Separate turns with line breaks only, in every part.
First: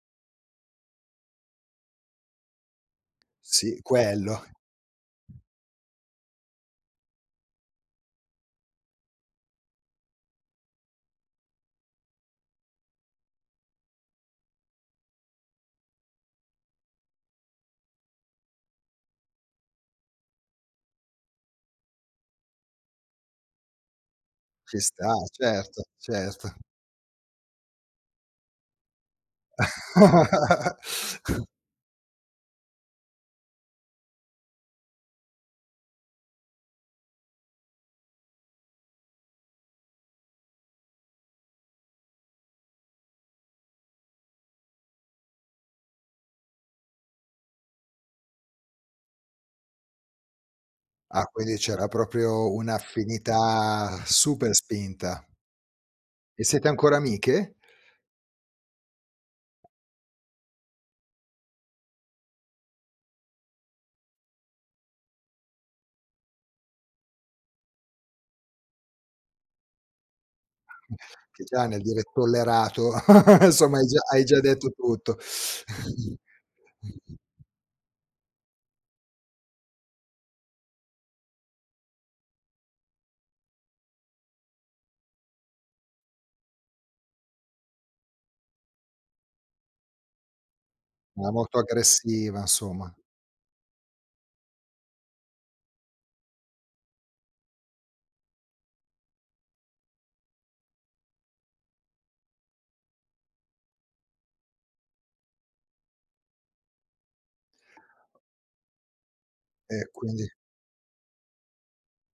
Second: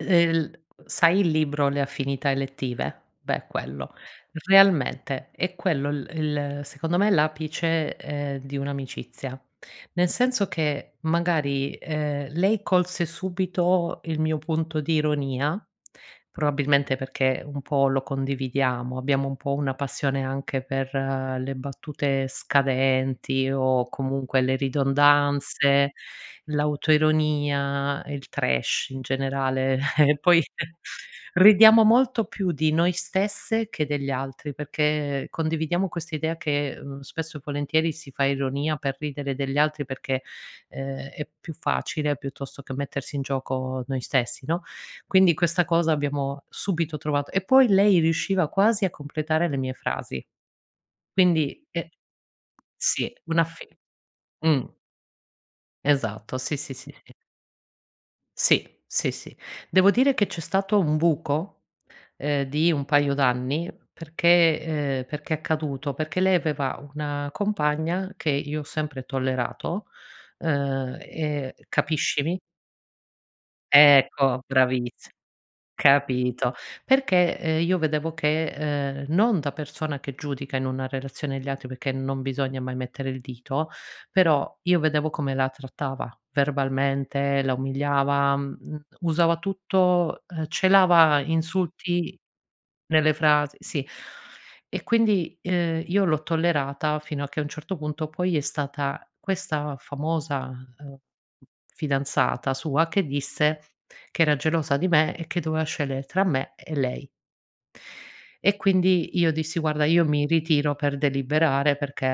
Ehm, l sai il libro "Le Affinità Elettive"? Beh,
Sì,
quello.
quello.
Realmente è quello l il secondo me l'apice, ehm, di un'amicizia. Nel senso che, magari, ehm, lei colse subito il mio punto di ironia, probabilmente perché un po' lo condividiamo, abbiamo un po' una passione anche per le battute scadenti o comunque le
Ci sta, certo,
ridondanze,
certo.
l'autoironia, il trash in generale, e poi ridiamo molto più di noi stesse che degli altri, perché condividiamo questa idea che, mhmm, spesso e volentieri si fa ironia per ridere degli altri perché, ehm, è più facile piuttosto che mettersi in gioco noi stessi, no, quindi questa cosa l'abbiamo subito trovat e poi lei riusciva quasi a completare le mie frasi.
Ah quindi
Quindi
c'era
eh
proprio
sì, un'affi
un'affinità super
mh.
spinta.
Esatto,
E
sì,
sete
sì, sì,
ancora
sì.
amiche?
Sì, sì, sì. Devo dire che c'è stato un buco, ehm, di un paio d'anni, perché ehm, perché è accaduto? Perché lei aveva una compagna che io ho sempre tollerato,
Mh.
ehm,
Che
e
già nel dire
capiscimi.
tollerato, insomma, hai già hai già
Ecco,
detto
bravissi
tutto.
capito. Perché, ehm, io vedevo che, ehm, non da persona che giudica in una relazione gli altri, perché non bisogna mai mettere il dito, però io vedevo come la trattava, verbalmente, la umiliava, mhmm, m usava tutto, ehm, celava
Ma molto
insulti
aggressiva somma.
nelle frasi sì. E quindi, ehm, io l'ho tollerata fino a che a un certo punto poi è stata questa famosa, ehm, fidanzata sua che disse che era gelosa di me e che doveva scegliere tra me e lei. E quindi io dissi:
E,
"Guarda io
quindi
mi ritiro per deliberare perché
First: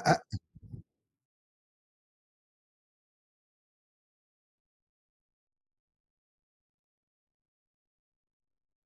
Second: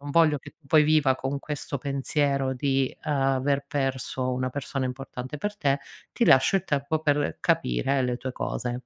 non voglio che poi viva con questo pensiero di aver perso una persona importante per te, ti lascio il tempo per capire le tue cose".